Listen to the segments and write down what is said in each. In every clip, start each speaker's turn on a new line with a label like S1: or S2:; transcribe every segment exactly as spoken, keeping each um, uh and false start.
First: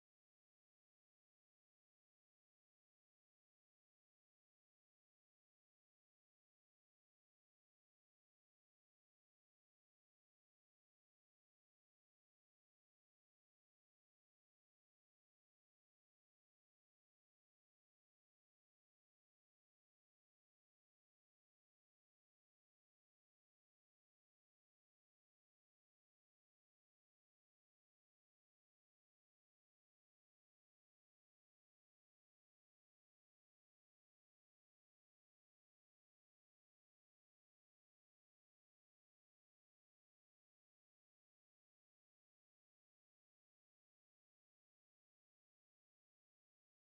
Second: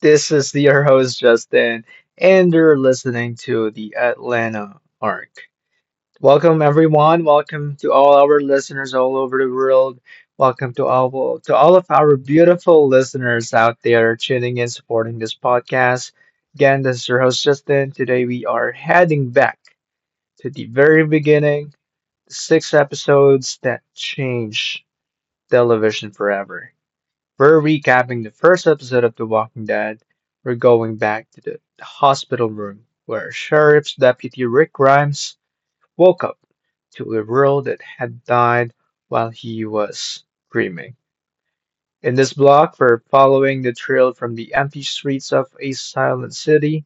S1: This is the, your host, Justin, and you're listening to the Atlanta Arc. Welcome, everyone. Welcome to all our listeners all over the world. Welcome to all to all of our beautiful listeners out there tuning in, supporting this podcast. Again, this is your host, Justin. Today we are heading back to the very beginning, six episodes that changed television forever. We're recapping the first episode of The Walking Dead. We're going back to the hospital room where Sheriff's Deputy Rick Grimes woke up to a world that had died while he was dreaming. In this block, we're following the trail from the empty streets of a silent city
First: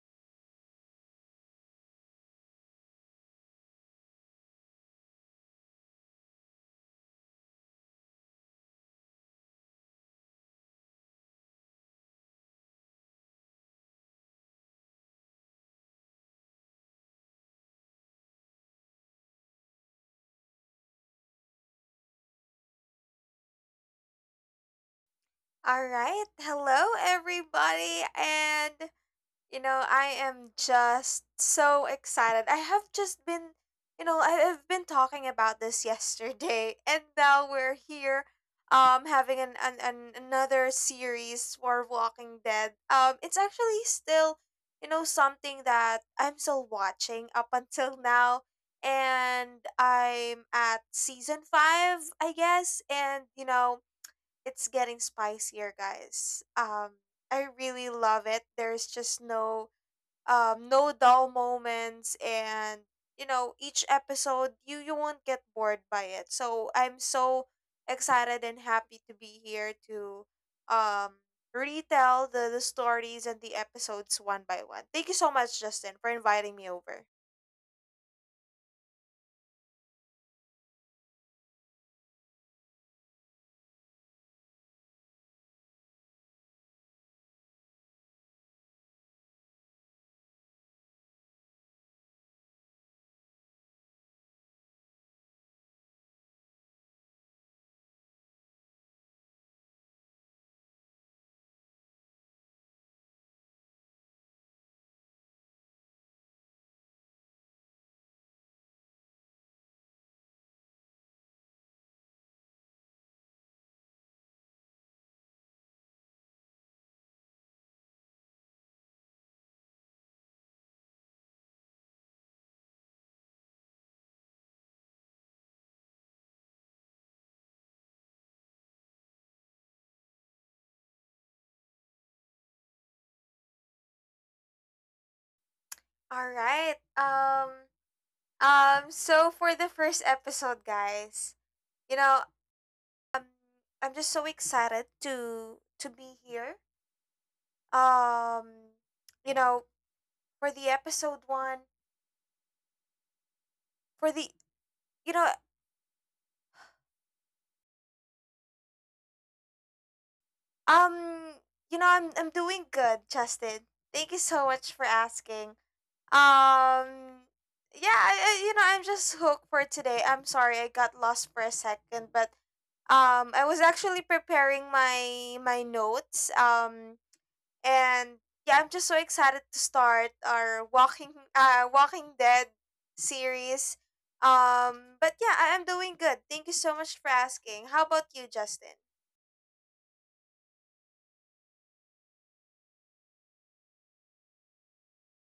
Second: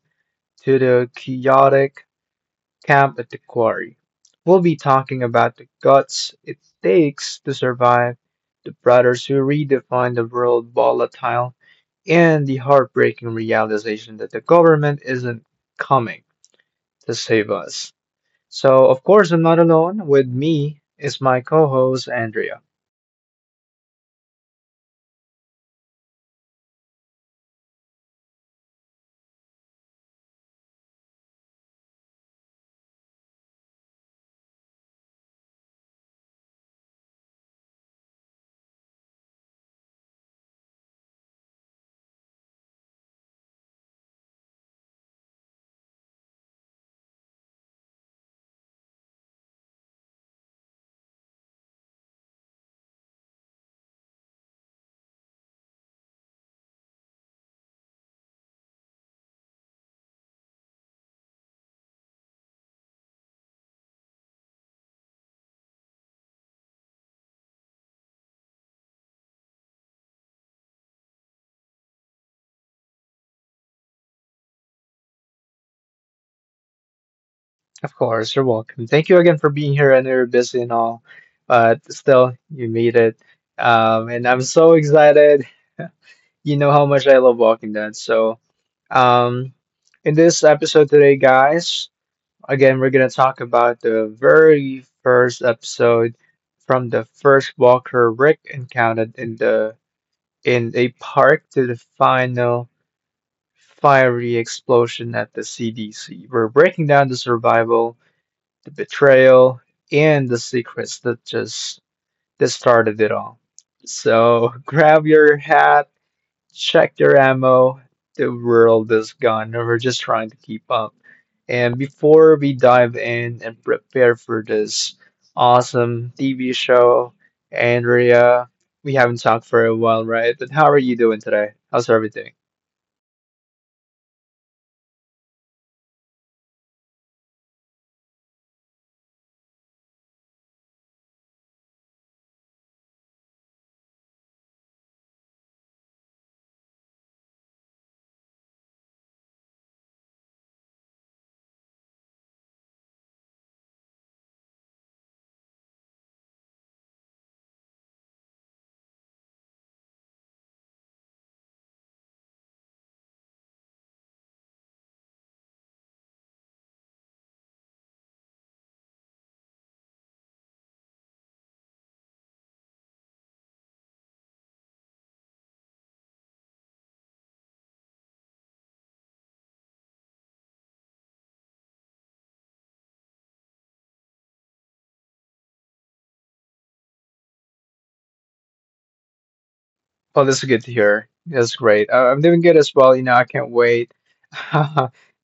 S1: to the chaotic camp at the quarry. We'll be talking about the guts it takes to survive, the brothers who redefine the world volatile, and the heartbreaking realization that the government isn't coming to save us. So, of course, I'm not alone. With me is my co host, Andrea.
S2: All right. Hello, everybody. And, you know, I am just so excited. I have just been, you know, I- I've been talking about this yesterday, and now we're here um having an, an, an another series for Walking Dead. Um it's actually still, you know, something that I'm still watching up until now and I'm at season five, I guess, and you know, it's getting spicier, guys. Um, I really love it. There's just no um no dull moments, and you know each episode you you won't get bored by it. So I'm so excited and happy to be here to um retell the, the stories and the episodes one by one. Thank you so much, Justin, for inviting me over.
S1: Of course, you're welcome. Thank you again for being here. I know you're busy and all, but still, you made it. Um, and I'm so excited. You know how much I love Walking Dead. So, um, in this episode today, guys, again, we're gonna talk about the very first episode, from the first Walker Rick encountered in the in a park, to the final fiery explosion at the C D C. We're breaking down the survival, the betrayal, and the secrets that just that started it all. So, grab your hat, check their ammo. The world is gone, and we're just trying to keep up. And before we dive in and prepare for this awesome T V show, Andrea, we haven't talked for a while, right? But how are you doing today? How's everything?
S2: All right. Um. Um. So for the first episode, guys, you know, Um, I'm just so excited to to be here. Um, you know, for the episode one, for the you know, um, you know, I'm I'm doing good, Justin. Thank you so much for asking. Um, yeah, I, I, you know, I'm just hooked for today. I'm sorry I got lost for a second, but um, I was actually preparing my my notes. Um, And yeah, I'm just so excited to start our Walking uh Walking Dead series. Um but yeah, I am doing good. Thank you so much for asking. How about you, Justin?
S1: Oh, that's good to hear. That's great. Uh, I'm doing good as well. You know, I can't wait.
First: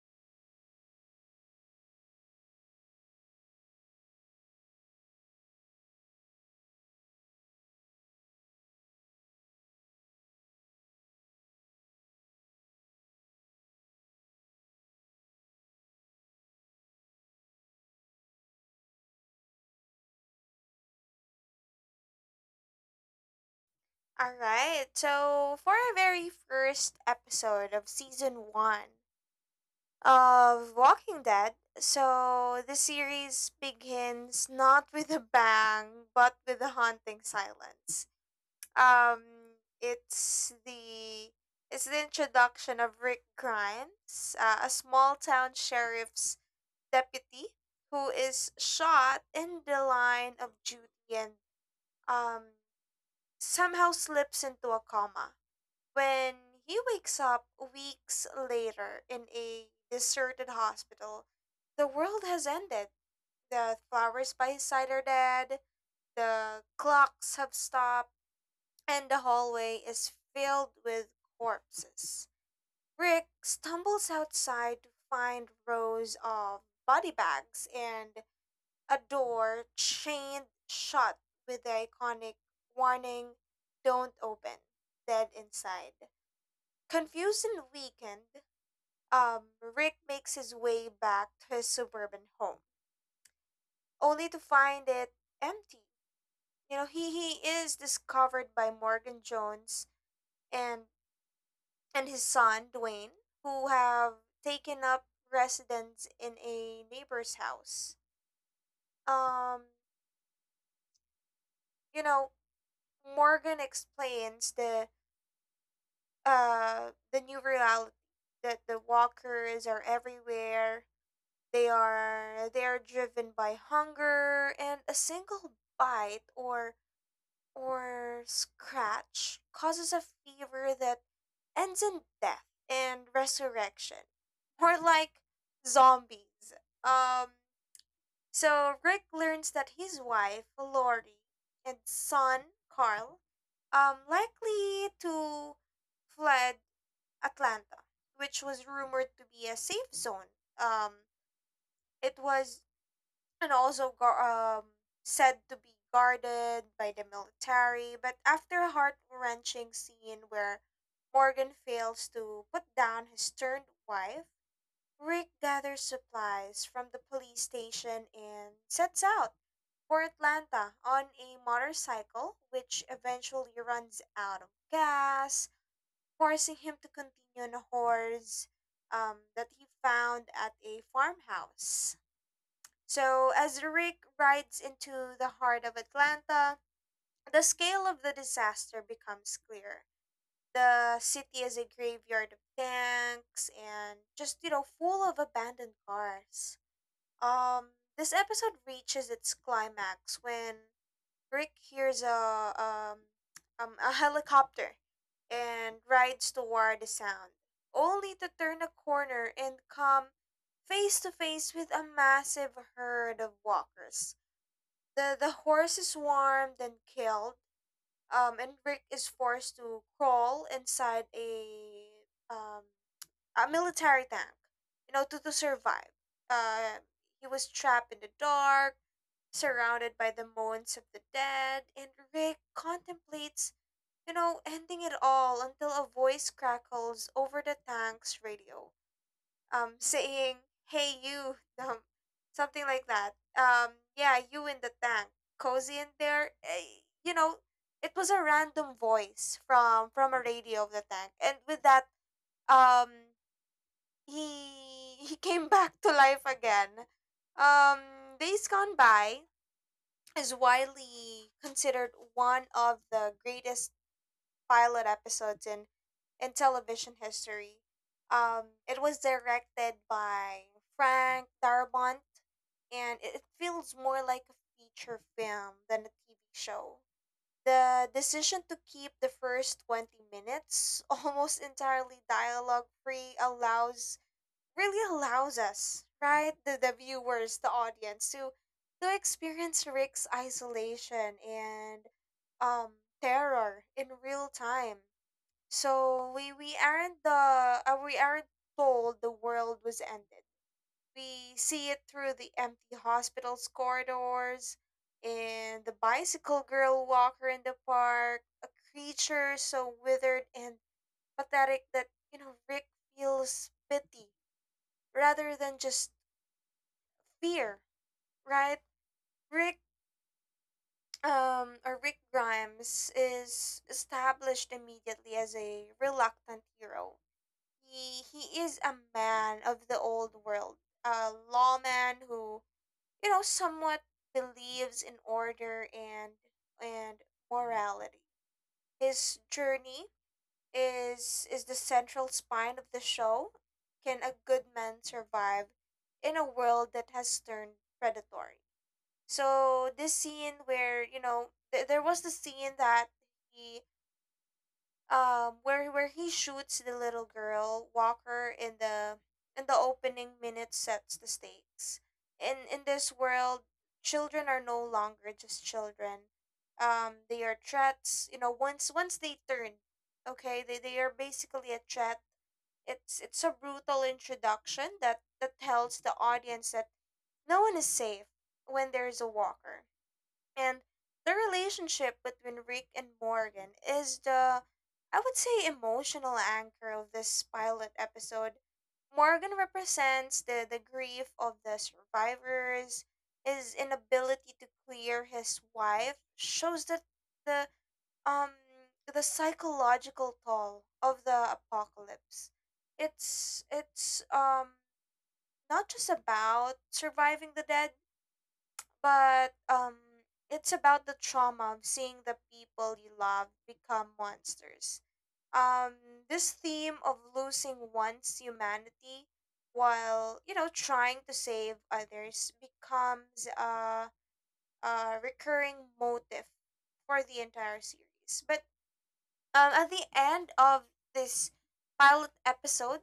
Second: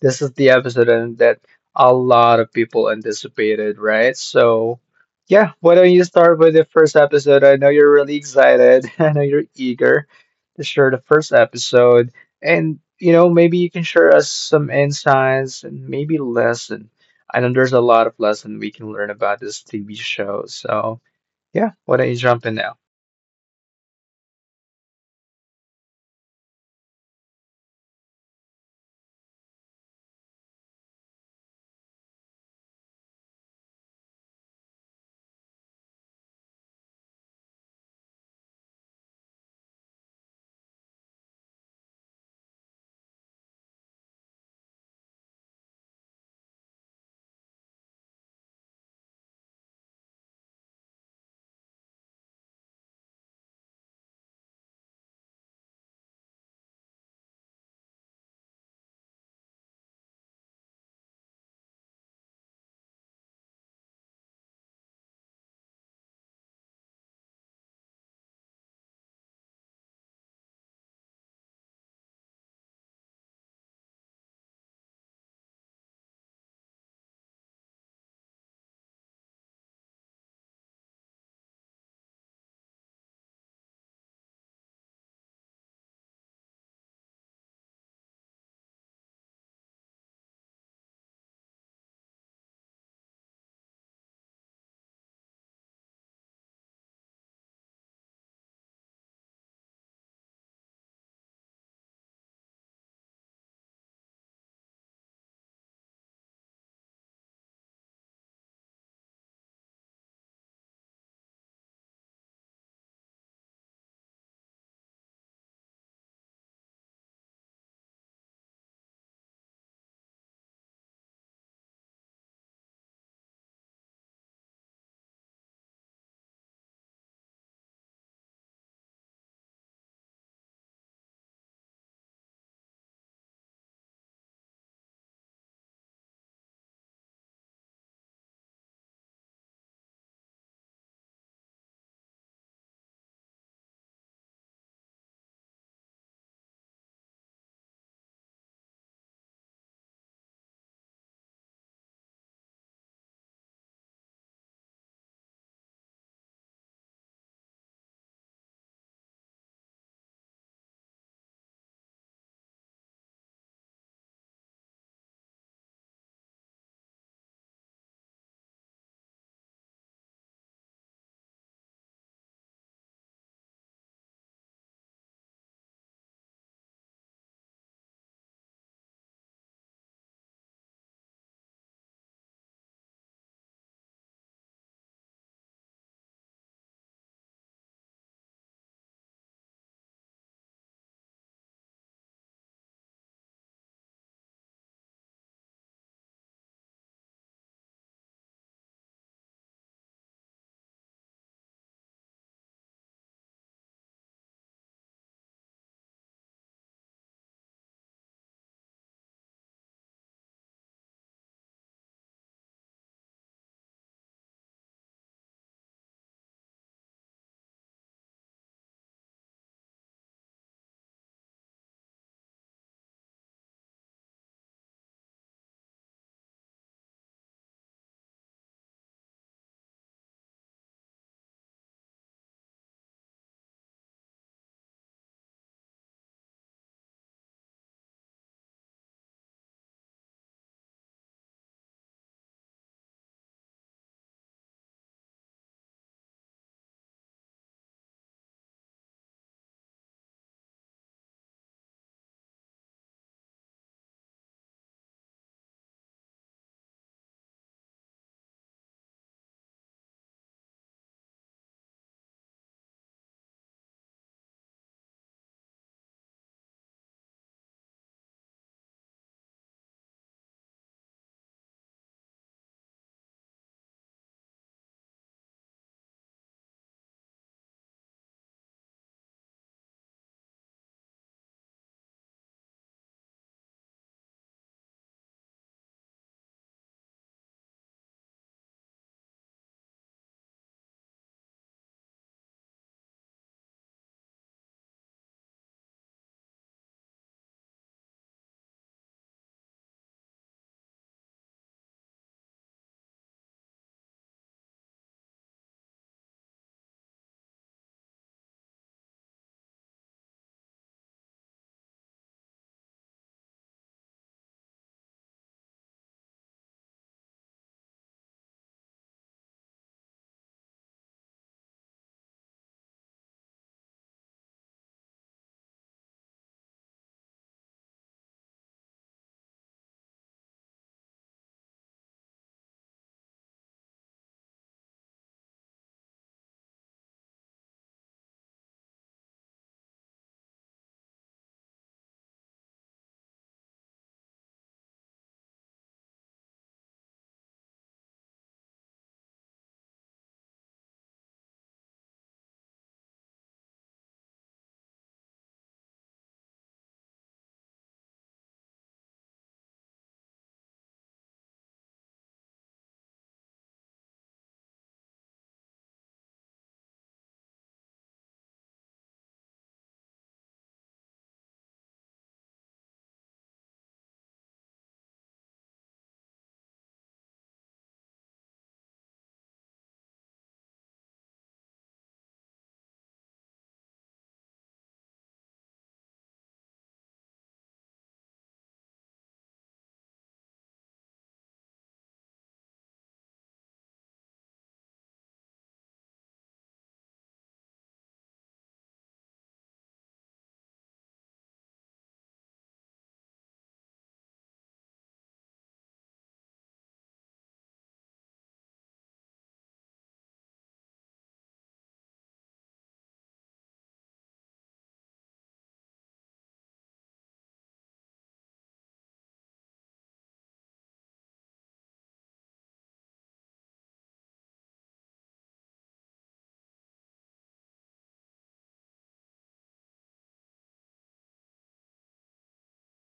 S1: This is the episode and that a lot of people anticipated, right? So, yeah, why don't you start with the first episode? I know you're really excited. I know you're eager to share the first episode. And, you know, maybe you can share us some insights and maybe lesson. I know there's a lot of lesson we can learn about this T V show. So, yeah, why don't you jump in now?
S2: All right. So, for our very first episode of season one of Walking Dead, so the series begins not with a bang, but with a haunting silence. Um, it's the it's the introduction of Rick Grimes, uh, a small town sheriff's deputy who is shot in the line of duty and um somehow slips into a coma. When he wakes up weeks later in a deserted hospital, the world has ended. The flowers by his side are dead. The clocks have stopped and the hallway is filled with corpses. Rick stumbles outside to find rows of body bags and a door chained shut with the iconic warning, don't open, dead inside. Confused and weakened, um, Rick makes his way back to his suburban home, only to find it empty. You know, he, he is discovered by Morgan Jones and and his son, Dwayne, who have taken up residence in a neighbor's house. Um, you know, Morgan explains the uh the new reality that the walkers are everywhere. They are they are driven by hunger, and a single bite or or scratch causes a fever that ends in death and resurrection, more like zombies. Um, so Rick learns that his wife, Lori, and son, Carl, um, likely to fled Atlanta, which was rumored to be a safe zone. Um, it was and also gar- um, said to be guarded by the military. But after a heart wrenching scene where Morgan fails to put down his turned wife, Rick gathers supplies from the police station and sets out for Atlanta on a motorcycle, which eventually runs out of gas, forcing him to continue on a horse um, that he found at a farmhouse. So, as the Rick rides into the heart of Atlanta, the scale of the disaster becomes clear. The city is a graveyard of tanks and just, you know, full of abandoned cars. Um, this episode reaches its climax when Rick hears a, um, um, a helicopter and rides toward the sound, only to turn a corner and come face to face with a massive herd of walkers. The the horse is warmed and killed. Um, and Rick is forced to crawl inside a um a military tank, you know, to, to survive. Uh, he was trapped in the dark, surrounded by the moans of the dead, and Rick contemplates, you know, ending it all until a voice crackles over the tank's radio, um, saying, "Hey, you," um, something like that. Um, yeah, you in the tank, cozy in there. Eh, you know, it was a random voice from from a radio of the tank, and with that, um, he he came back to life again. Um, days gone by is widely considered one of the greatest pilot episodes in in television history. Um, it was directed by Frank Darabont, and it it feels more like a feature film than a T V show. The decision to keep the first twenty minutes almost entirely dialogue free allows really allows us, right, the, the viewers, the audience, to to experience Rick's isolation and um terror in real time. So we we aren't the uh, we aren't told the world was ended. We see it through the empty hospital's corridors, and the bicycle girl walker in the park, a creature so withered and pathetic that you know Rick feels pity rather than just fear, right? Rick um or Rick Grimes is established immediately as a reluctant hero. He he is a man of the old world, a lawman who you know somewhat believes in order and and morality. His journey is is the central spine of the show. Can a good man survive in a world that has turned predatory? So this scene, where you know th- there was the scene that he um where where he shoots the little girl Walker in the in the opening minutes sets the stakes. In in this world, children are no longer just children. Um, they are threats. You know, once once they turn, okay, they, they are basically a threat. It's it's a brutal introduction that that tells the audience that no one is safe when there is a walker, and the relationship between Rick and Morgan is, the, I would say, emotional anchor of this pilot episode. Morgan represents the, the grief of the survivors. His inability to clear his wife shows that the um the psychological toll of the apocalypse. It's it's um not just about surviving the dead, but um it's about the trauma of seeing the people you love become monsters. Um this theme of losing one's humanity while, you know, trying to save others becomes a a recurring motive for the entire series. But um at the end of this pilot episode,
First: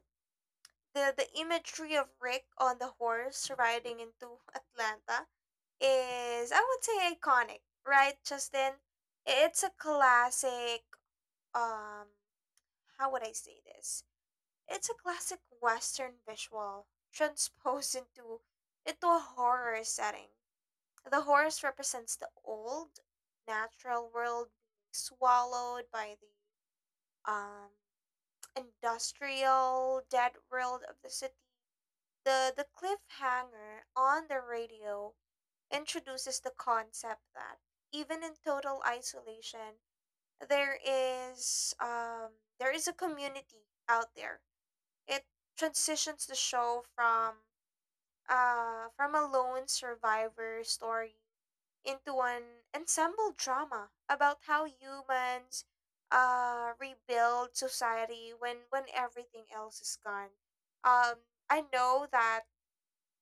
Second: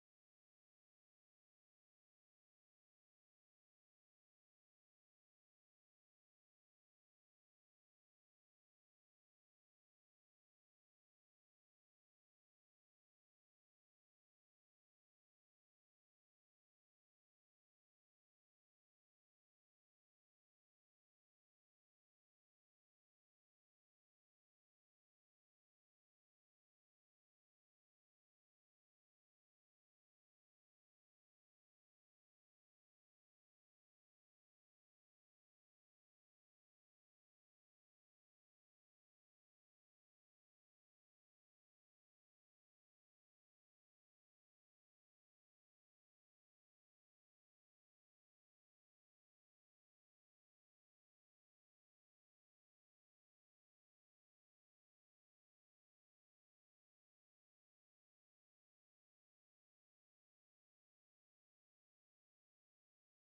S2: the the imagery of Rick on the horse riding into Atlanta is, I would say, iconic, right, Justin? It's a classic, um how would I say this? It's a classic western visual transposed into into a horror setting. The horse represents the old natural world being swallowed by the um industrial dead world of the city. The the cliffhanger on the radio introduces the concept that even in total isolation, there is, um, there is a community out there. It transitions the show from uh, from a lone survivor story into an ensemble drama about how humans uh, rebuild society when when everything else is gone. Um, I know that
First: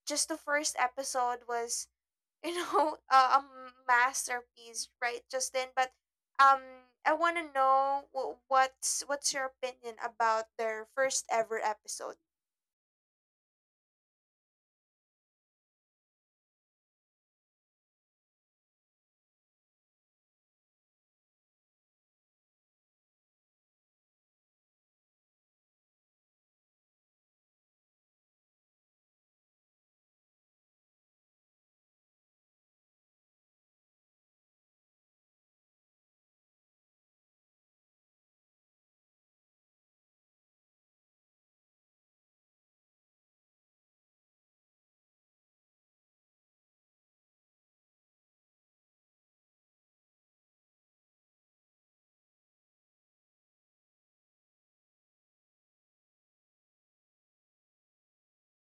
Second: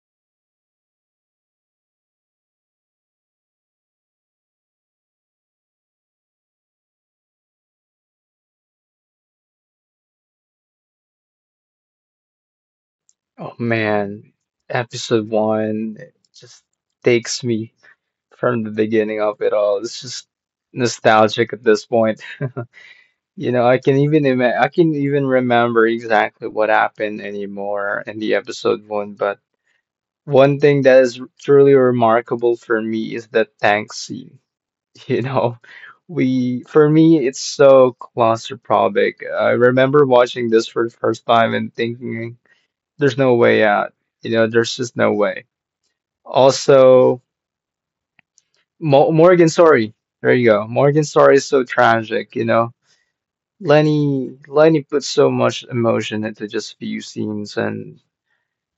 S2: just the first episode was, you know, uh, a masterpiece, right, Justin? But um I want to know wh- what's what's your opinion about their first ever episode?
S1: Oh man, episode one, it just takes me from the beginning of it all. It's just nostalgic at this point. You know, I can even ima- I can even remember exactly what happened anymore in the episode one. But one thing that is truly remarkable for me is the tank scene. You know, we for me it's so claustrophobic. I remember watching this for the first time and thinking, "There's no way out." You know, there's just no way. Also, Mo Morgan. Sorry. There you go. Morgan. Sorry. Is so tragic, you know. Lenny Lenny put so much emotion into just few scenes, and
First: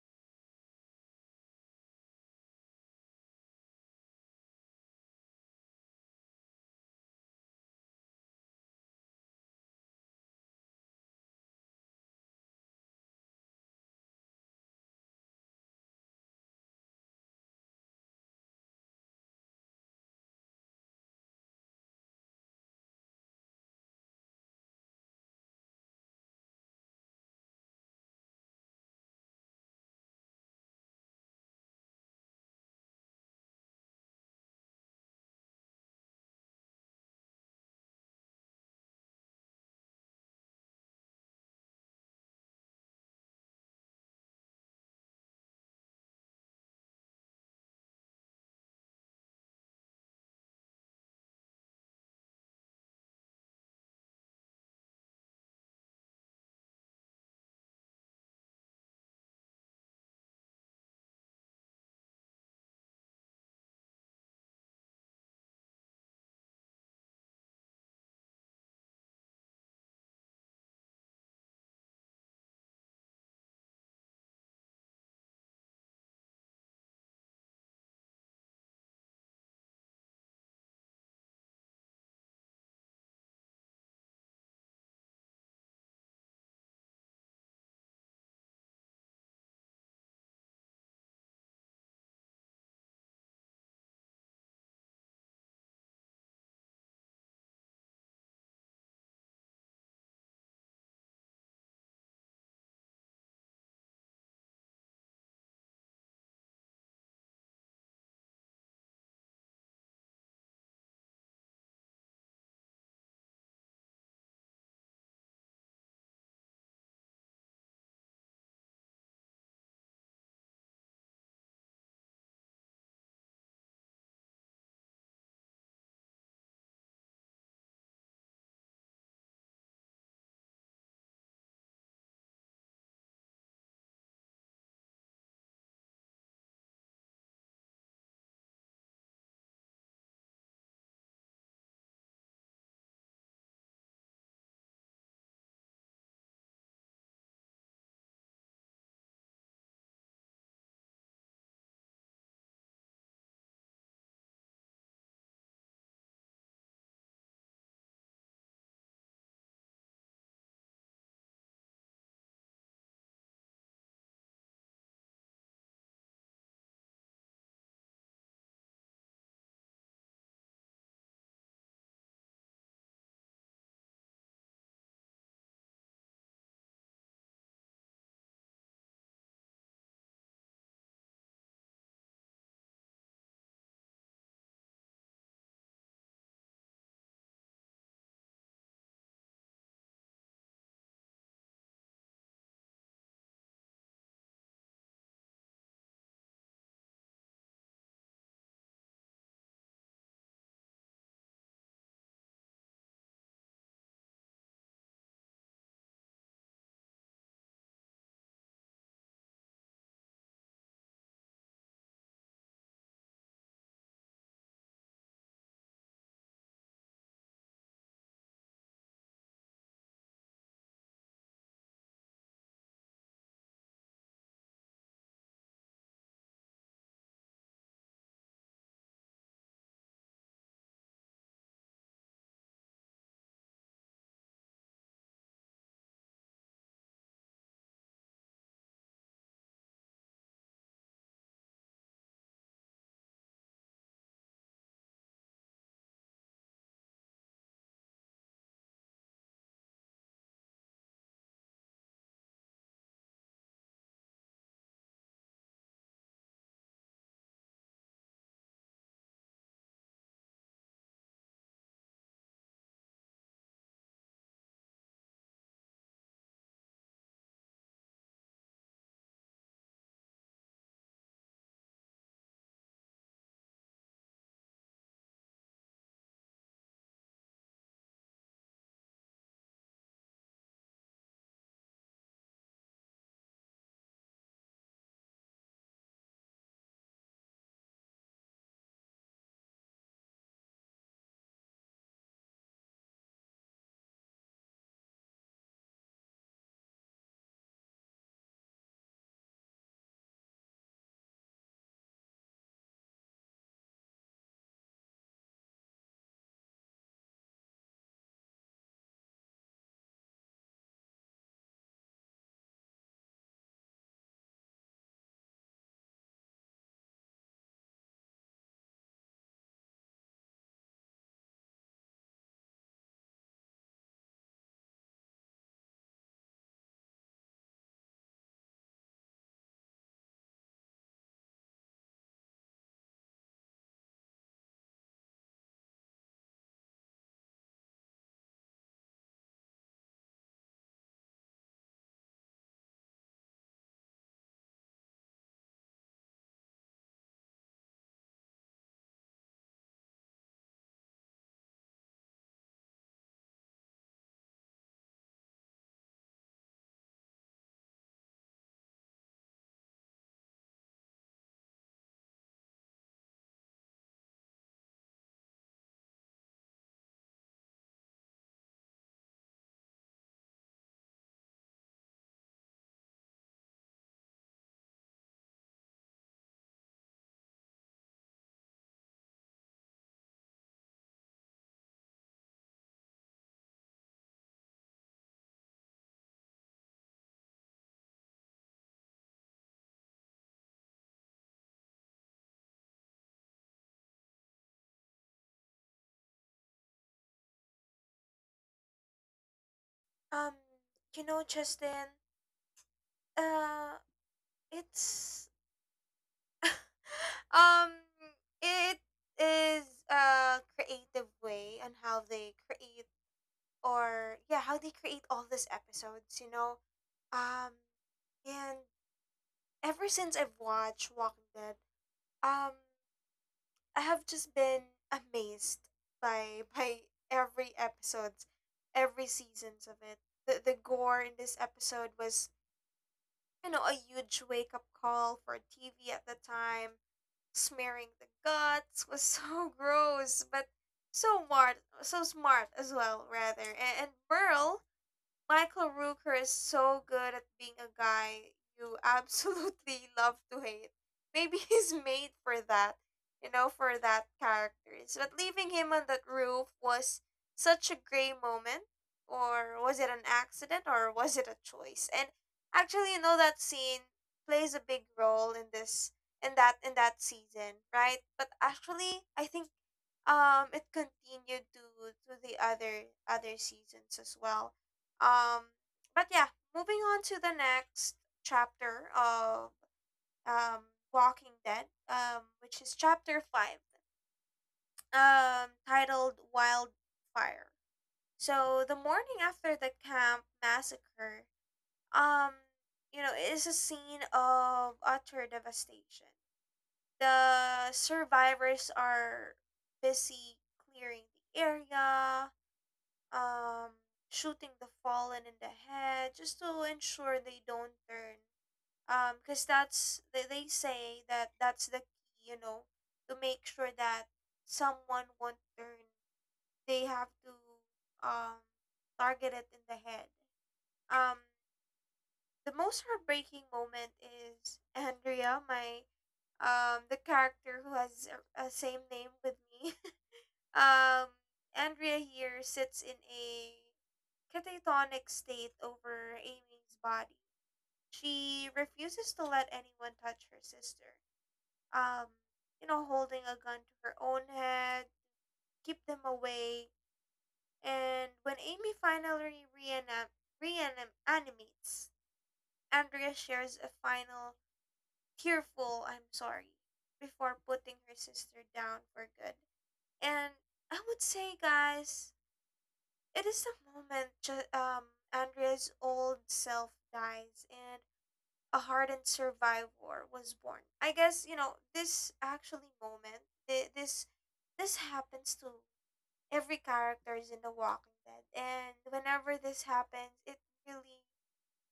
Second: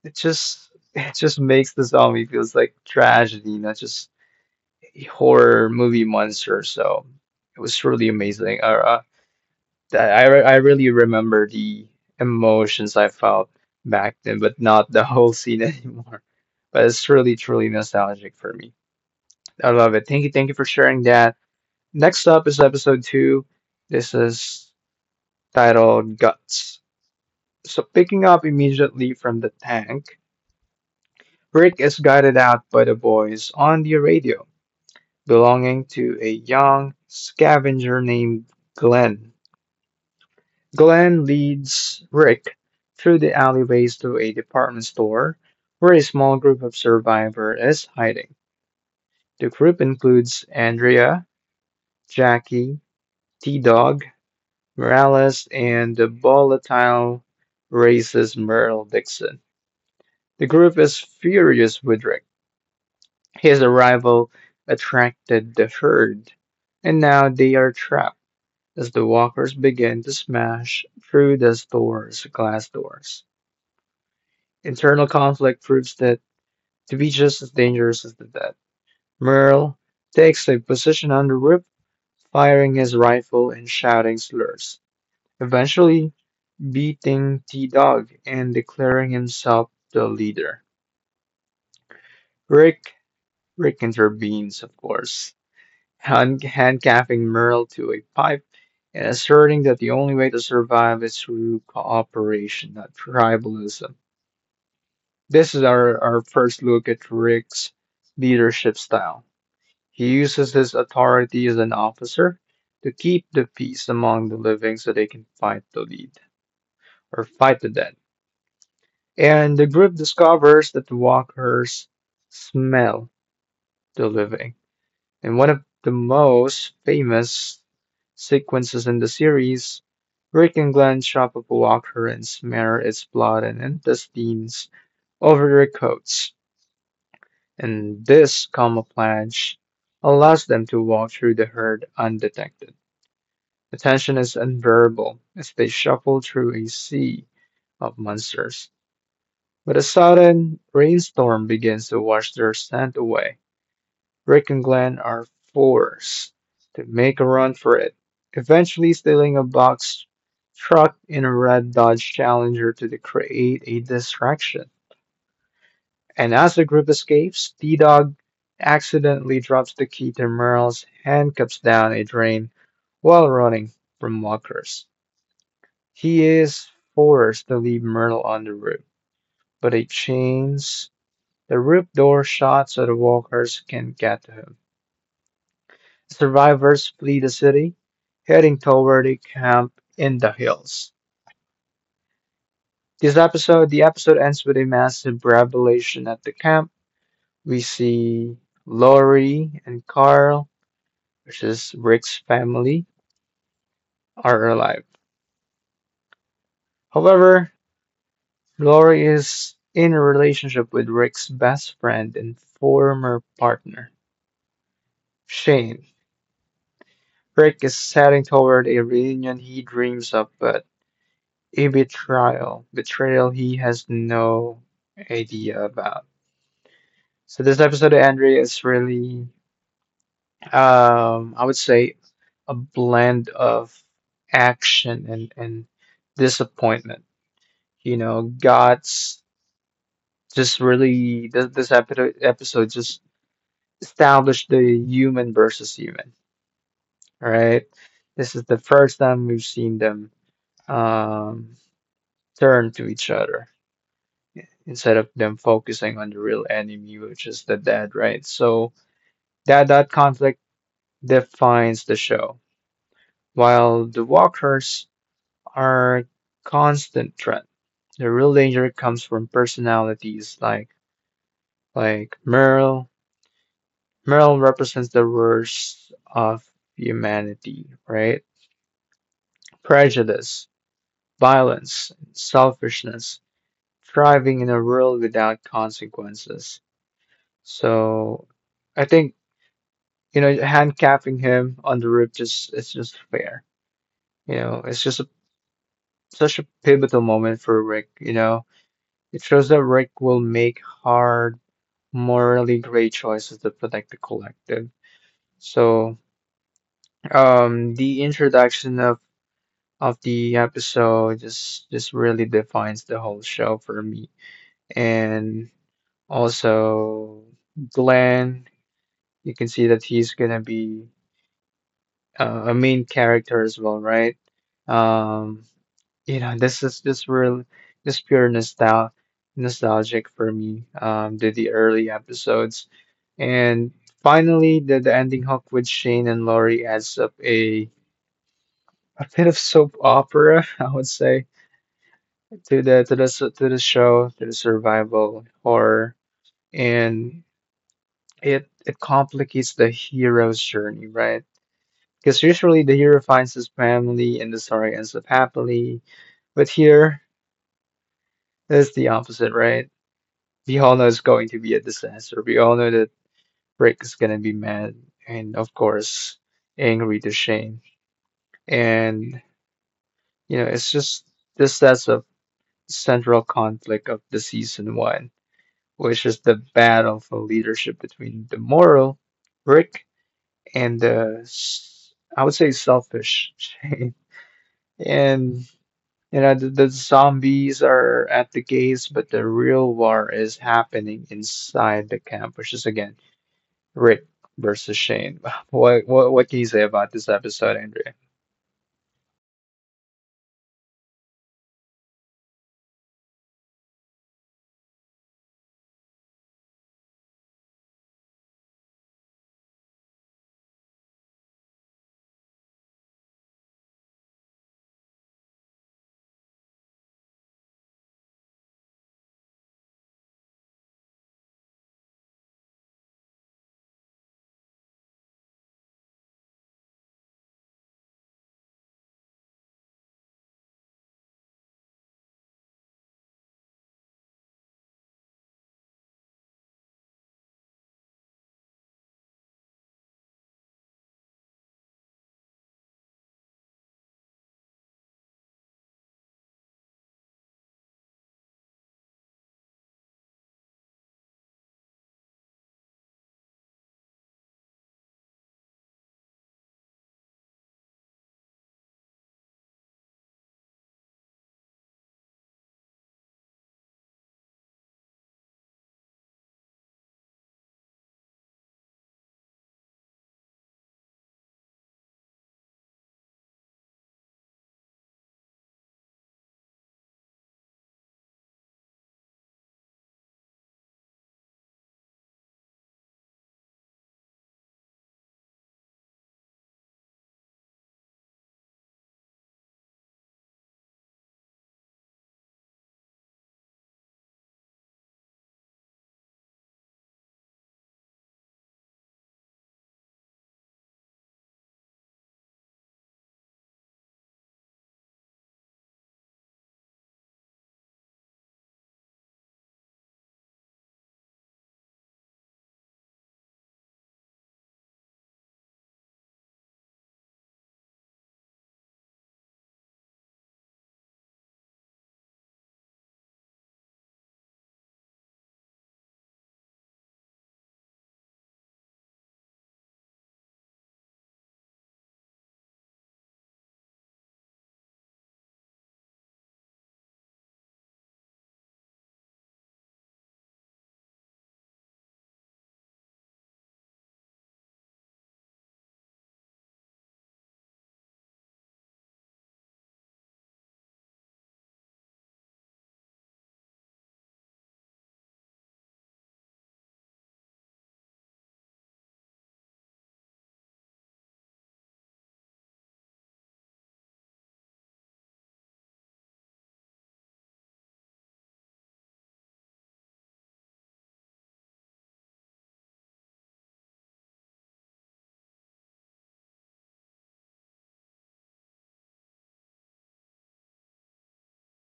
S1: it just it just makes the zombie feels like tragedy, not just a horror movie monster. So it was really amazing. Uh, uh, that- I re- I really remember the emotions I felt back then, but not the whole scene anymore. But it's really truly nostalgic for me. I love it. Thank you, thank you for sharing that. Next up is episode two. This is titled Guts. So, picking up immediately from the tank, Rick is guided out by the boys on the radio, belonging to a young scavenger named Glenn. Glenn leads Rick through the alleyways to a department store where a small group of survivors is hiding. The group includes Andrea, Jackie, T Dog, Morales, and the volatile racist Merle Dixon. The group is furious with Rick. His arrival attracted the herd, and now they are trapped as the walkers begin to smash through the store's glass doors. Internal conflict proves that to be just as dangerous as the dead. Merle takes a position on the roof, firing his rifle and shouting slurs, eventually beating T Dog and declaring himself the leader. Rick Rick intervenes, of course, hand- handcuffing Merle to a pipe and asserting that the only way to survive is through cooperation, not tribalism. This is our, our first look at Rick's leadership style. He uses his authority as an officer to keep the peace among the living so they can fight the lead or fight the dead. And the group discovers that the walkers smell the living. And one of the most famous sequences in the series, Rick and Glenn chop up a walker and smear its blood and intestines over their coats. And this camouflage allows them to walk through the herd undetected. The tension is unbearable as they shuffle through a sea of monsters. But a sudden rainstorm begins to wash their scent away. Rick and Glenn are forced to make a run for it, eventually stealing a box truck in a red Dodge Challenger to create a distraction. And as the group escapes, T Dog accidentally drops the key to Merle's handcuffs down a drain while running from walkers. He is forced to leave Merle on the roof, but a chains the roof door shut so the walkers can't get to him. Survivors flee the city, heading toward a camp in the hills. This episode, the episode ends with a massive revelation at the camp. We see Lori and Carl, which is Rick's family, are alive. However, Lori is in a relationship with Rick's best friend and former partner, Shane. Rick is heading toward a reunion he dreams of, but a betrayal. Betrayal he has no idea about. So this episode of Andrea is really, um, I would say, a blend of action and and disappointment. You know, God's just really this, this episode episode just established the human versus human. All right? This is the first time we've seen them um, turn to each other instead of them focusing on the real enemy, which is the dead, right? So that that conflict defines the show. While the walkers are constant threat, the real danger comes from personalities like like Merle. Merle represents the worst of humanity, right? Prejudice, violence, selfishness, thriving in a world without consequences. So I think, you know, handcuffing him on the roof, just it's just fair. You know, it's just a, such a pivotal moment for Rick. You know, it shows that Rick will make hard, morally great choices to protect the collective. So, um, the introduction of of the episode just just really defines the whole show for me. And also, Glenn, you can see that he's gonna be uh, a main character as well, right? Um, You know, this is just real, just pure nostal nostalgic for me. Um, the the early episodes, and finally the the ending hook with Shane and Laurie adds up a a bit of soap opera, I would say, to the to the s- to the show, to the survival horror, and it it complicates the hero's journey, right? Because usually the hero finds his family and the story ends up happily, but here it's the opposite, right? We all know it's going to be a disaster. We all know that Rick is going to be mad and, of course, angry to Shane. And, you know, it's just this that's a central conflict of the season one, which is the battle for leadership between the moral Rick and the, s- I would say, selfish Shane. And, you know, the, the zombies are at the gates, but the real war is happening inside the camp, which is, again, Rick versus Shane. What what what can you say about this episode, Andrea?
S2: um you know Justin, uh it's um it is a creative way on how they create, or yeah, how they create all these episodes, you know. Um and Ever since I've watched Walking Dead, um I have just been amazed by by every episodes, every seasons of it. The the gore in this episode was, you know, a huge wake up call for T V at the time. Smearing the guts was so gross, but so smart, so smart as well, rather. And, and Burl Michael Rooker is so good at being a guy you absolutely love to hate. Maybe he's made for that, you know, for that characters. But leaving him on that roof was such a gray moment. Or was it an accident or was it a choice? And actually, you know, that scene plays a big role in this in that in that season, right? But actually I think um it continued to to the other other seasons as well. um but yeah, moving on to the next chapter of, um Walking Dead, um which is chapter five, um titled Wildfire. So the morning after the camp massacre, um you know, is a scene of utter devastation. The survivors are busy clearing the area, um, shooting the fallen in the head just to ensure they don't turn. Um, because that's they, they say that that's the key, you know, to make sure that someone won't turn. They have to um target it in the head. Um, the most heartbreaking moment is Andrea, my um the character who has a, a same name with me. um, Andrea here sits in a catatonic state over Amy's body. She refuses to let anyone touch her sister. Um, you know, holding a gun to her own head, keep them away. And when Amy finally reanam- reanimates, Andrea shares a final tearful I'm sorry before putting her sister down for good. And I would say, guys, it is the moment ju- um Andrea's old self dies and a hardened survivor was born. I guess you know this actually moment. thi- This this happens to every characters in The Walking Dead, and whenever this happens, it really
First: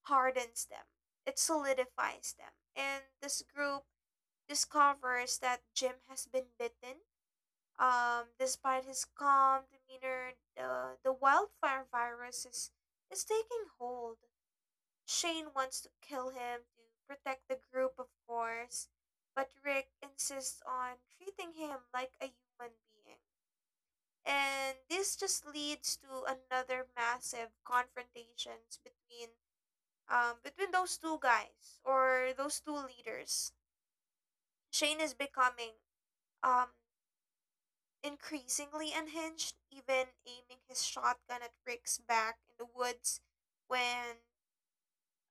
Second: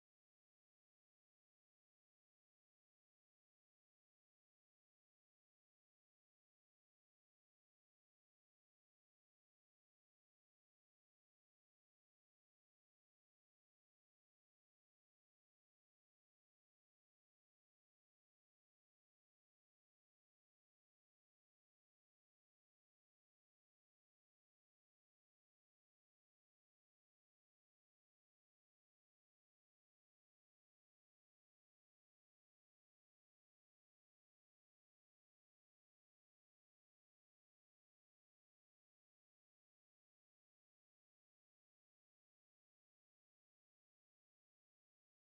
S2: hardens them. It solidifies them, and this group discovers that Jim has been bitten. Um, despite his calm demeanor, the the wildfire virus is is taking hold. Shane wants to kill him to protect the group, of course, but Rick insists on treating him like a human being. And this just leads to another massive confrontations between um, between those two guys or those two leaders. Shane is becoming um, increasingly unhinged, even aiming his shotgun at Rick's back in the woods when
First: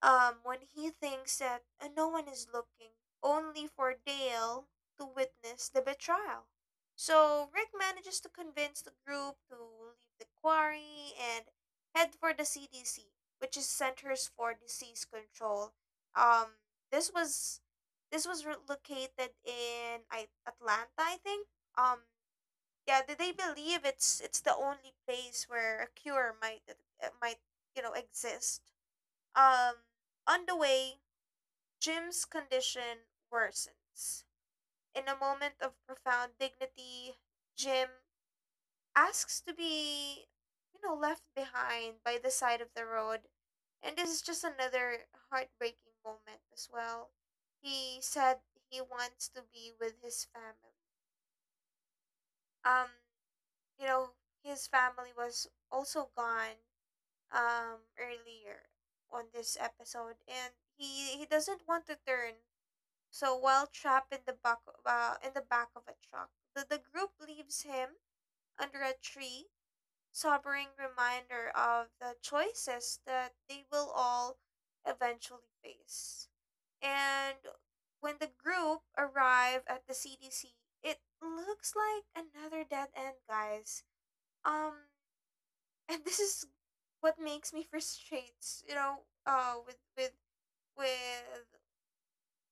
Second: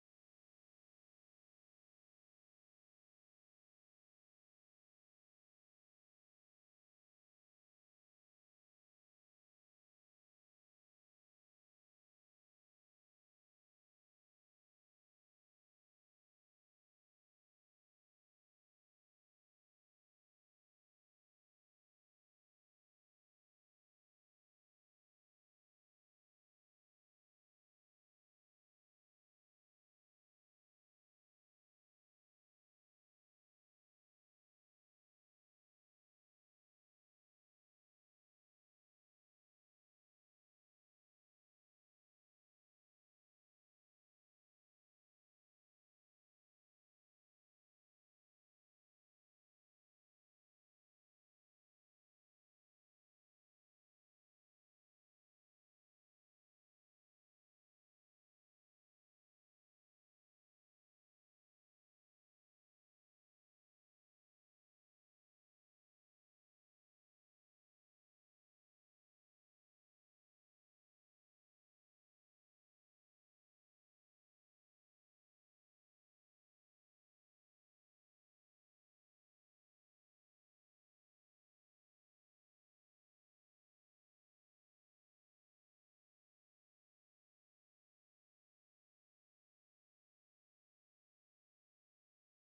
S2: Um, when he thinks that uh, no one is looking, only for Dale to witness the betrayal. So Rick manages to convince the group to leave the quarry and head for the C D C, which is Centers for Disease Control. Um, this was this was re- located in I- Atlanta, I think. Um, yeah, they they believe it's it's the only place where a cure might uh, might you know exist. Um, on the way, Jim's condition worsens. In a moment of profound dignity, Jim asks to be, you know, left behind by the side of the road. And this is just another heartbreaking moment as well. He said he wants to be with his family. Um, you know, his family was also gone um earlier on this episode and he he doesn't want to turn. So while trapped in the back uh, in the back of a truck, the, the group leaves him under a tree, sobering reminder of the choices that they will all eventually face. And when the group arrive at the C D C, it looks like another dead end, guys. Um, and this is what makes me frustrates, you know, uh, with with with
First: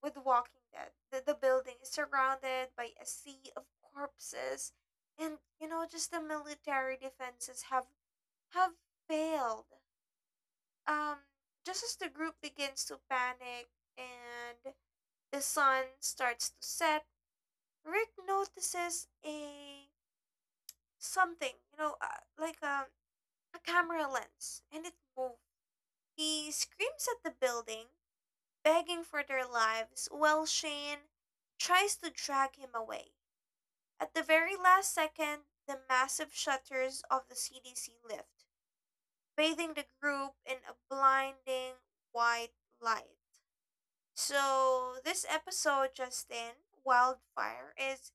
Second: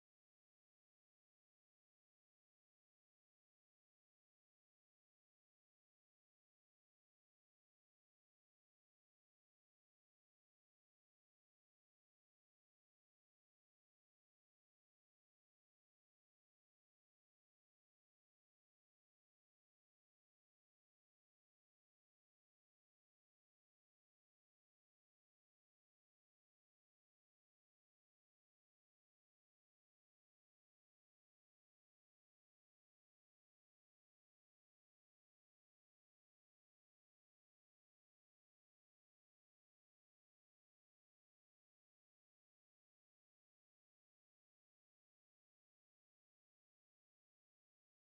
S2: with Walking Dead. The, the building is surrounded by a sea of corpses, and you know, just the military defenses have have failed. Um, just as the group begins to panic and the sun starts to set, Rick notices a something, you know, uh, like a, a camera lens, and it moves. He screams at the building, begging for their lives, while Shane tries to drag him away. At the very last second, the massive shutters of the C D C lift, bathing the group in a blinding white light. So, this episode, Justin, Wildfire, is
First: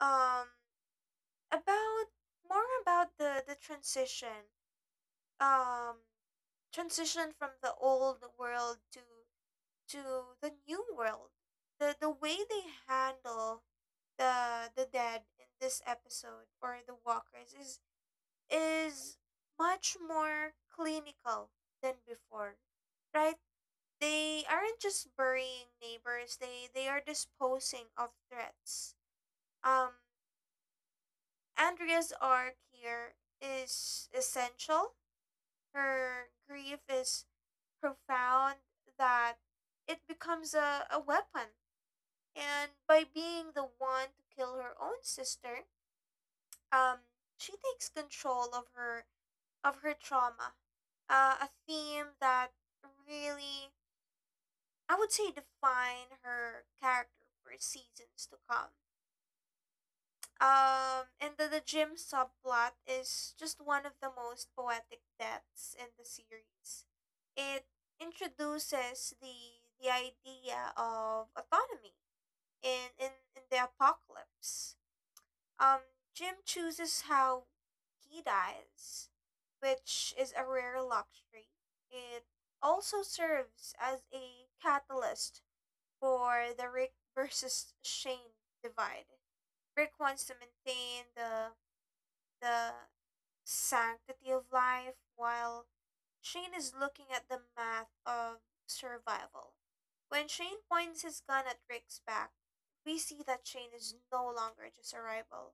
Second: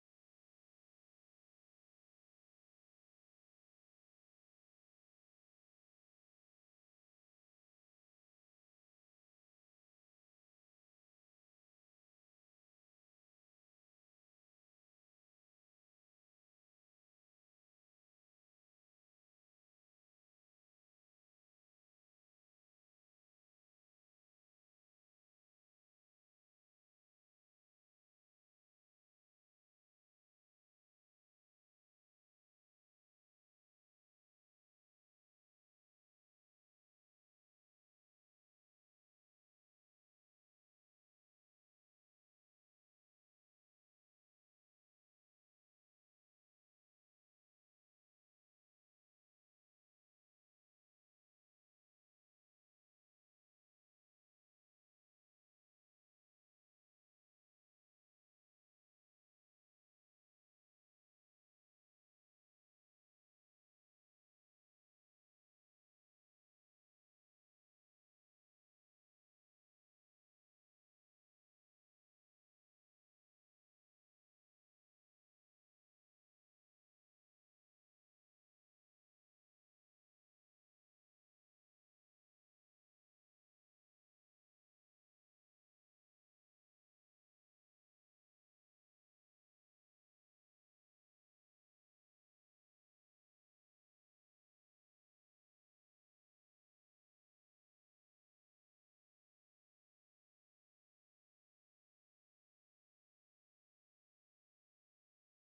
S2: um about more about the the transition um transition from the old world to to the new world. The the way they handle the the dead in this episode, or the walkers, is is much more clinical than before, right? They aren't just burying neighbors, they they are disposing of threats. um Andrea's arc here is essential. Her grief is profound, that it becomes a, a weapon, and by being the one to kill her own sister, um she takes control of her of her trauma. Uh, a theme that really, I would say, define her character for seasons to come. Um, and the, the gym subplot is just one of the most poetic deaths in the series. It introduces the the idea of autonomy in, in, in the apocalypse. Um, Jim chooses how he dies, which is a rare luxury. It also serves as a catalyst for the Rick versus Shane divide. Rick wants to maintain the the sanctity of life, while Shane is looking at the math of survival. When Shane points his gun at Rick's back, we see that Shane is no longer just a rival.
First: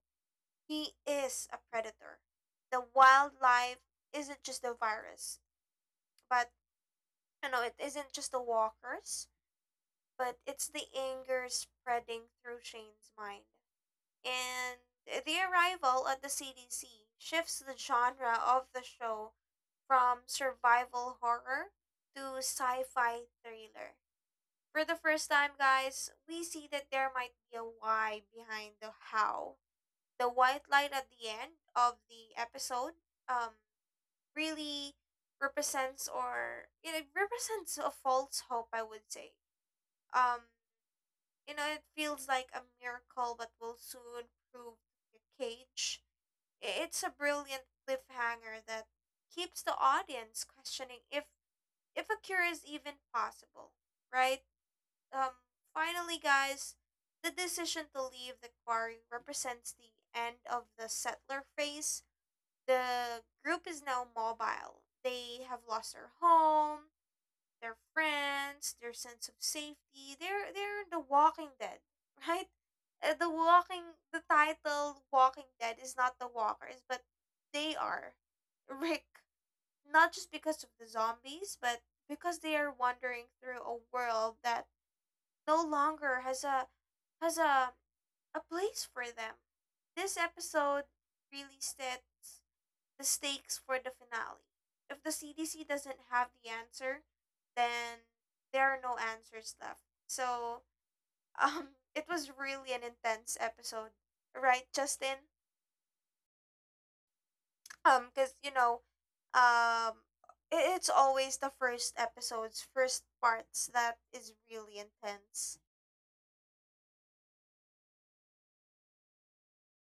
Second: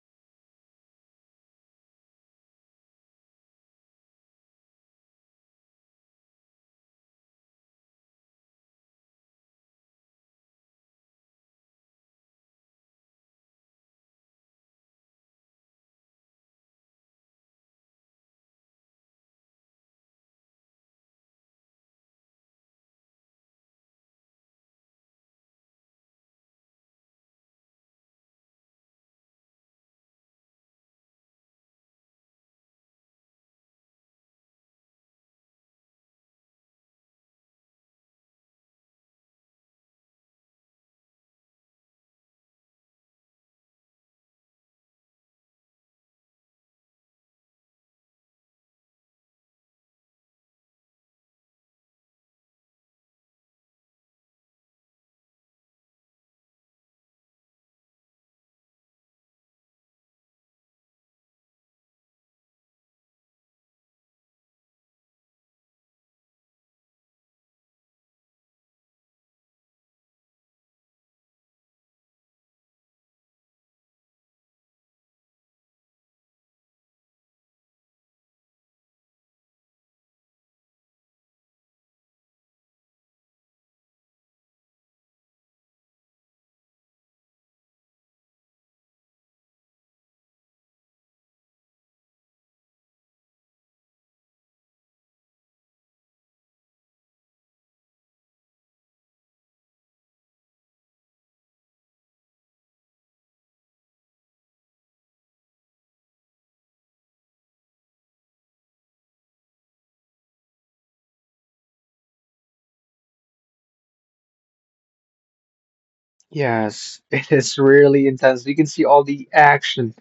S2: He is a predator. The wildlife isn't just the virus, but you know, it isn't just the walkers, but it's the anger spreading through Shane's mind. And the arrival at the C D C shifts the genre of the show from survival horror to sci fi thriller. For the first time, guys, we see that there might be a why behind the how. The white light at the end of the episode um, really represents, or you it represents a false hope, I would say. Um, you know, it feels like a miracle but will soon prove a cage. I- It's a brilliant cliffhanger that keeps the audience questioning if if a cure is even possible, right? Um Finally guys, the decision to leave the quarry represents the end of the settler phase. The group is now mobile. They have lost their home, their friends, their sense of safety. They're they're the Walking Dead, right? Uh, The Walking the title Walking Dead is not the walkers, but they are Rick. Not just because of the zombies, but because they are wandering through a world that no longer has a has a a place for them. This episode really sits the stakes for the finale. If the C D C doesn't have the answer, then there are no answers left. So, um, it was really an intense episode, right, Justin? Um, because you know, um, i- it's always the first episodes, first parts that is really intense.
S1: Yes, it is really intense. You can see all the action.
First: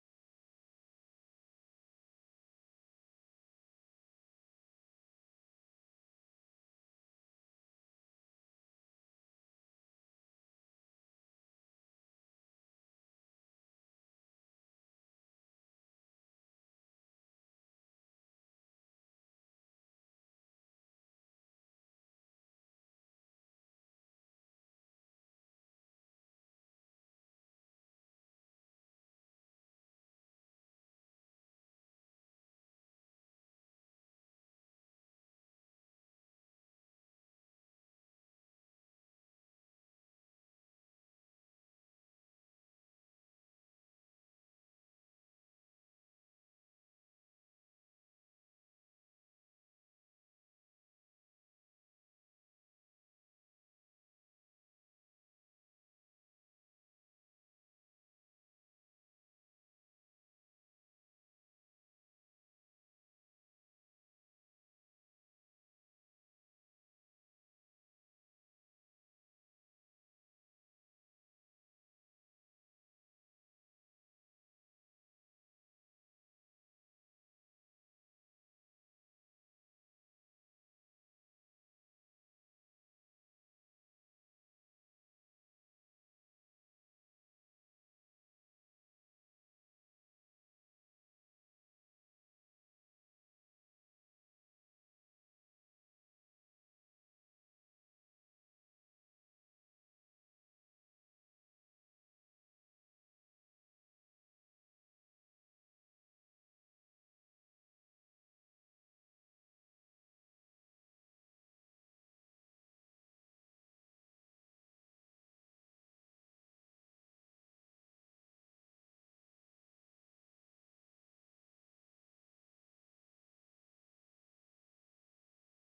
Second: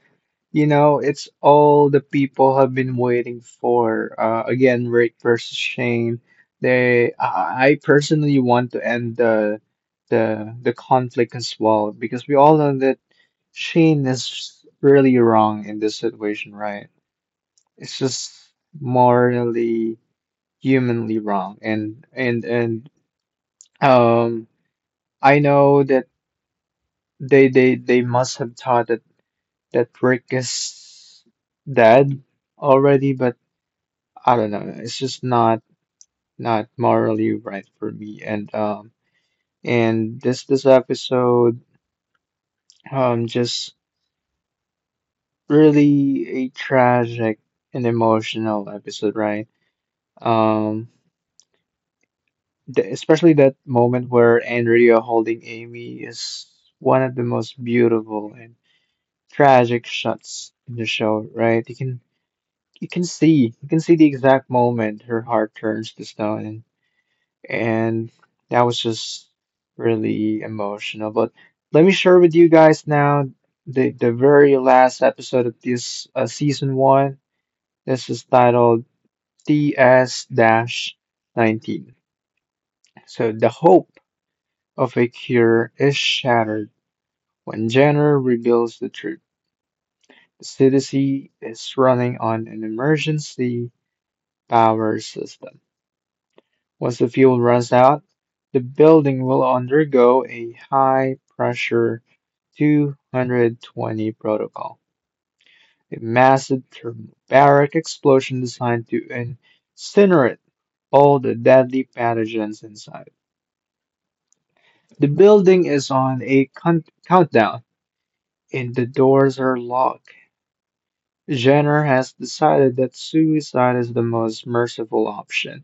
S1: You know, it's all the people have been waiting for. Uh, again, Rick versus Shane. They, I I personally want to end the the the conflict as well because we all know that. Shane is really wrong in this situation, right? It's just morally, humanly wrong. And and and um, I know that they they they must have thought that that Rick is dead already, but I don't know. It's just not not morally right for me. And um, and this this episode um just really a tragic and emotional episode, right? Um The, especially that moment where Andrea holding Amy is one of the most beautiful and tragic shots in the show, right? You can you can see you can see the exact moment her heart turns to stone, and, and that was just really emotional. But let me share with you guys now the the very last episode of this uh, season one. This is titled T S nineteen. So the hope of a cure is shattered when Jenner reveals the truth. The C D C is running on an emergency power system. Once the fuel runs out, the building will undergo a high pressure two hundred twenty protocol, a massive thermobaric explosion designed to incinerate all the deadly pathogens inside. The building is on a count- countdown and the doors are locked. Jenner has decided that suicide is the most merciful option,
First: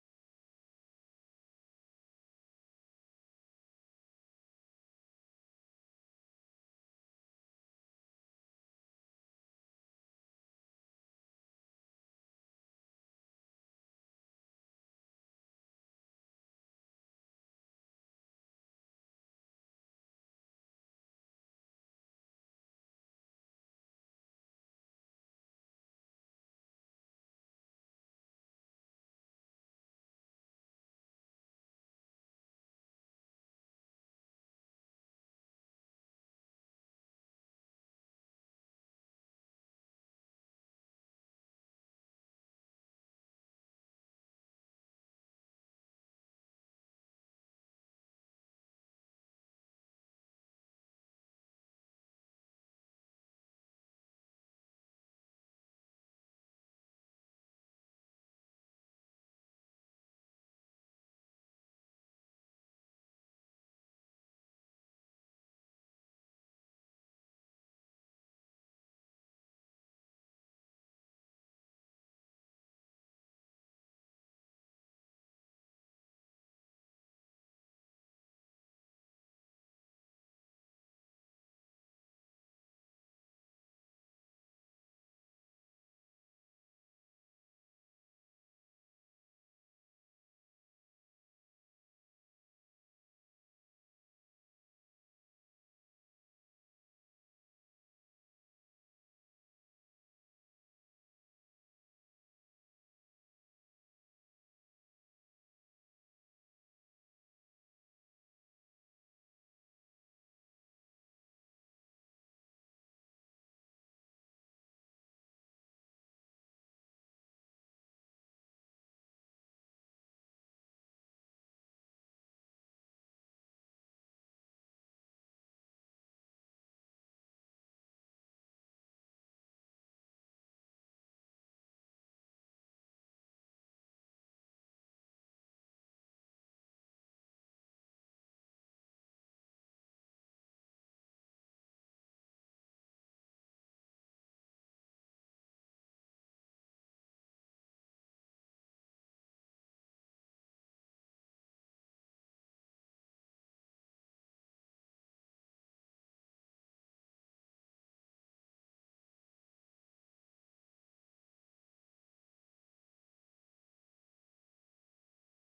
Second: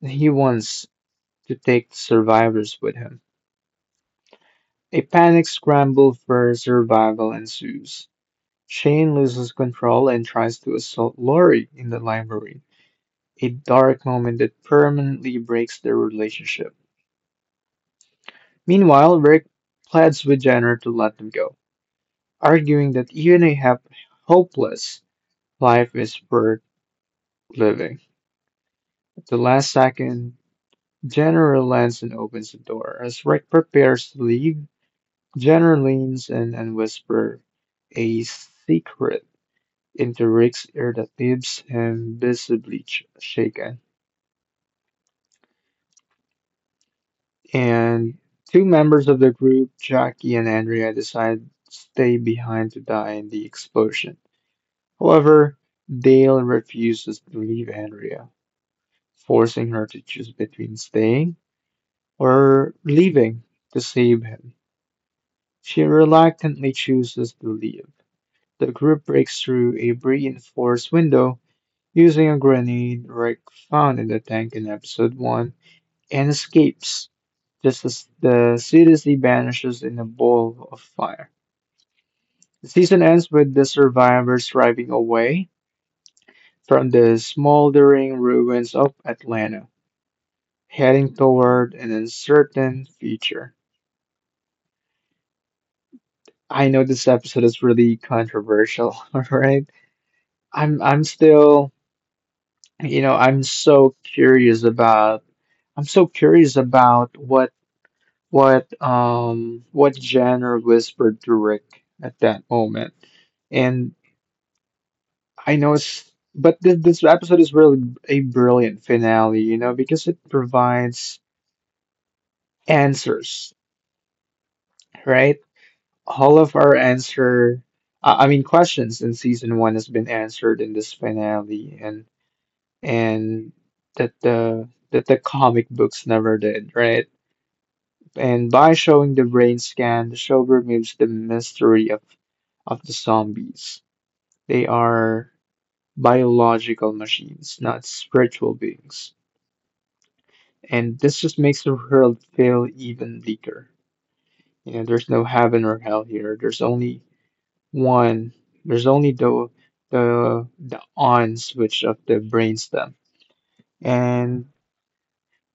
S1: and he wants to take the survivors with him. A panic scramble for survival ensues. Shane loses control and tries to assault Lori in the library, a dark moment that permanently breaks their relationship. Meanwhile, Rick pleads with Jenner to let them go, arguing that even a hap- hopeless life is worth living. At the last second, Jenner lands and opens the door. As Rick prepares to leave, Jenner leans in and whispers a secret into Rick's ear that leaves him visibly sh- shaken. And two members of the group, Jackie and Andrea, decide to stay behind to die in the explosion. However, Dale refuses to leave Andrea, forcing her to choose between staying or leaving to save him. She reluctantly chooses to leave. The group breaks through a reinforced window using a grenade Rick found in the tank in episode one and escapes, just as the city vanishes in a ball of fire. The season ends with the survivors driving away from the smoldering ruins of Atlanta, heading toward an uncertain future. I know this episode is really controversial, alright? I'm I'm still. You know, I'm so curious about I'm so curious about what what um what genre whispered to Rick at that moment. And I know it's but this, this episode is really a brilliant finale, you know, because it provides answers, right? All of our answer uh, I mean Questions in season one has been answered in this finale, and and that the that the comic books never did, right? And by showing the brain scan, the show removes the mystery of, of the zombies. They are biological machines, not spiritual beings. And this just makes the world feel even bleaker. You know, there's no heaven or hell here. There's only one. There's only the the the on switch of the brainstem. And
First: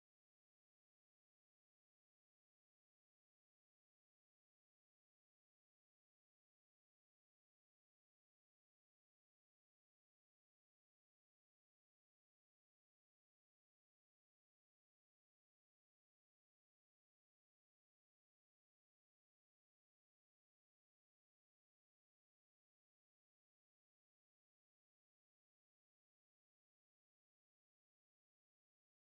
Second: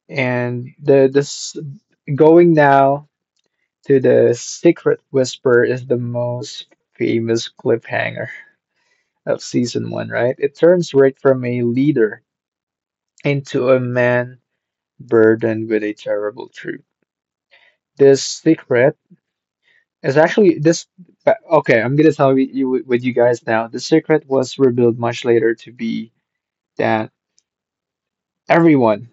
S1: and the this Going now to The Secret Whisper is the most famous cliffhanger of season one, right? It turns Rick from a leader into a man burdened with a terrible truth. This secret is actually this. but- Okay, I'm gonna tell you you- with you guys now. The secret was revealed much later to be that everyone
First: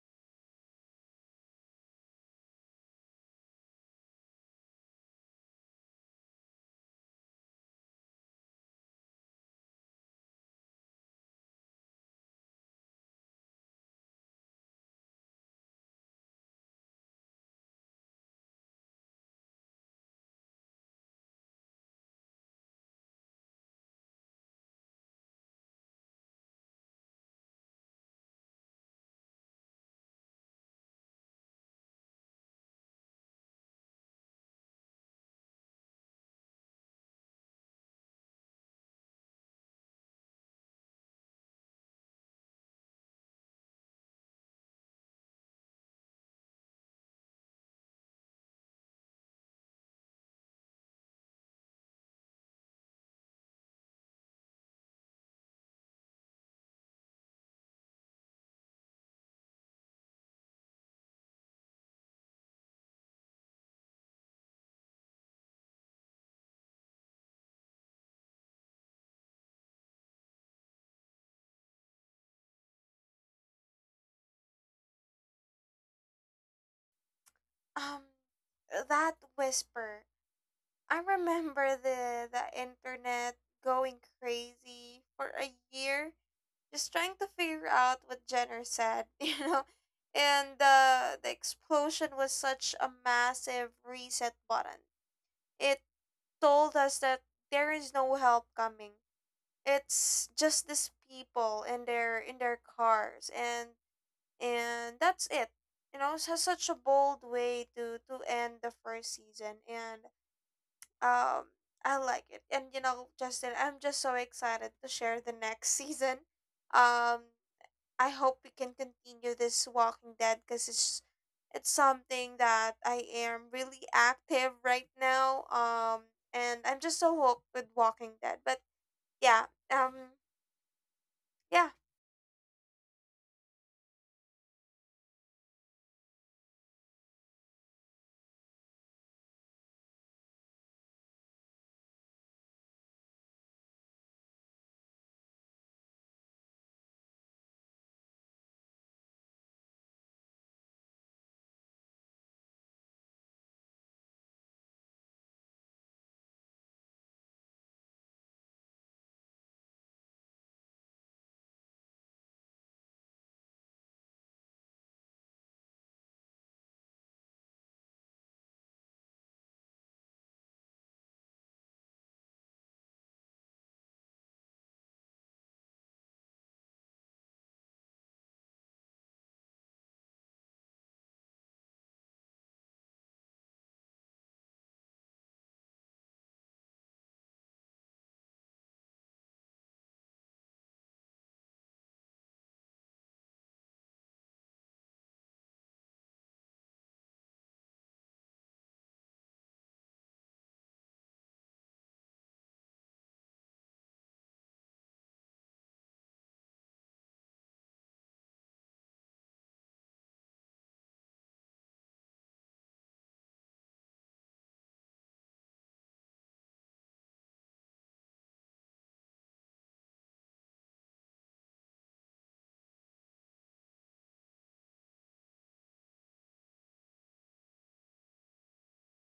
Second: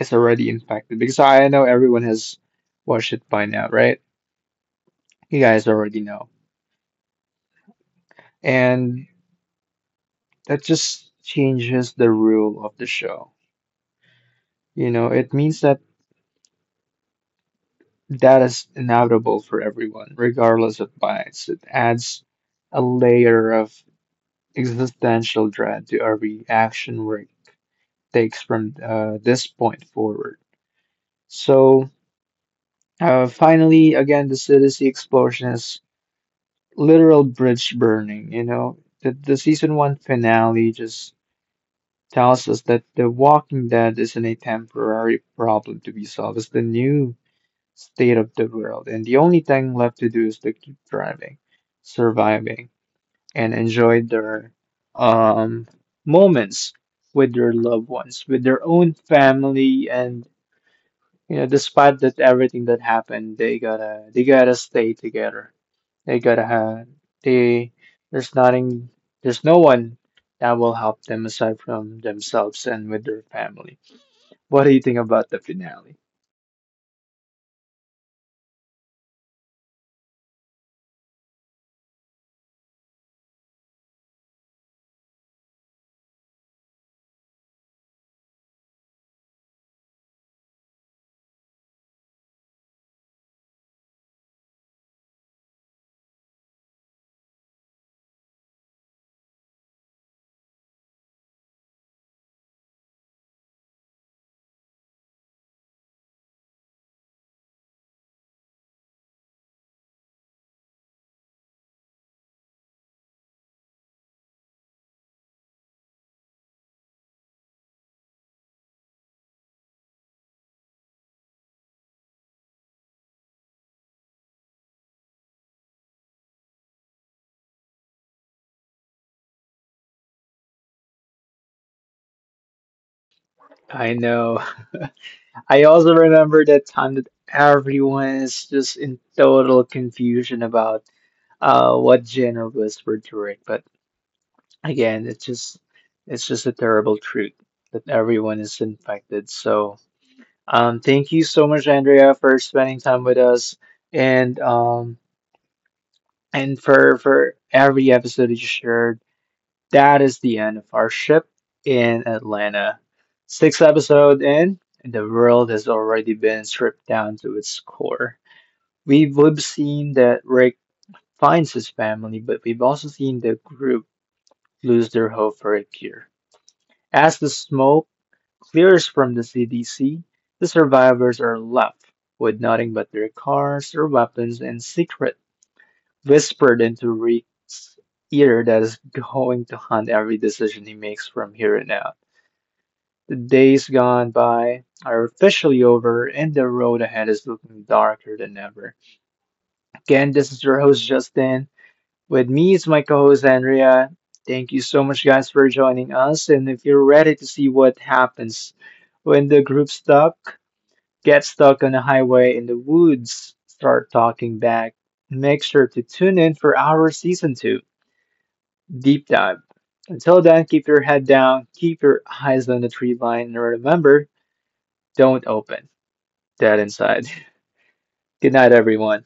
S1: is already infected, because I know everyone has watched it by now, right? You guys already know. And that just changes the rule of the show. You know, it means that that is inevitable for everyone, regardless of bias. It adds a layer of existential dread to every action Rick takes from uh, this point forward. So, uh, finally, again, the Citizen explosion is literal bridge burning. You know, the, the season one finale just tells us that The Walking Dead isn't a temporary problem to be solved, it's the new state of the world, and the only thing left to do is to keep driving, surviving, and enjoy their um, moments with their loved ones, with their own family, and you know, despite that everything that happened, they gotta they gotta stay together. They gotta have they there's nothing there's no one that will help them aside from themselves and with their family. What do you think about the finale?
S2: Um, that whisper. I remember the the internet going crazy for a year just trying to figure out what Jenner said, you know. And the the explosion was such a massive reset button. It told us that there is no help coming. It's just these people in their in their cars and and that's it. You know, it's such a bold way to to end the first season and um I like it. And you know, Justin, I'm just so excited to share the next season. Um I hope we can continue this Walking Dead because it's it's something that I am really active right now. Um, and I'm just so hooked with Walking Dead. But yeah, um, yeah.
S1: I know. I also remember that time that everyone is just in total confusion about uh what genre was we're doing. But again, it's just it's just a terrible truth that everyone is infected. So um thank you so much, Andrea, for spending time with us, and um and for for every episode that you shared. That is the end of our ship in Atlanta. Sixth episode in, and the world has already been stripped down to its core. We've, we've seen that Rick finds his family, but we've also seen the group lose their hope for a cure. As the smoke clears from the C D C, the survivors are left with nothing but their cars, their weapons, and secret whispered into Rick's ear that is going to haunt every decision he makes from here on out. The days gone by are officially over, and the road ahead is looking darker than ever. Again, this is your host Justin. With me is my co host, Andrea. Thank you so much, guys, for joining us. And if you're ready to see what happens when the group stuck, get stuck on a highway in the woods, start talking back, make sure to tune in for our season two deep dive. Until then, keep your head down, keep your eyes on the tree line, and remember, don't open that inside. Good night, everyone.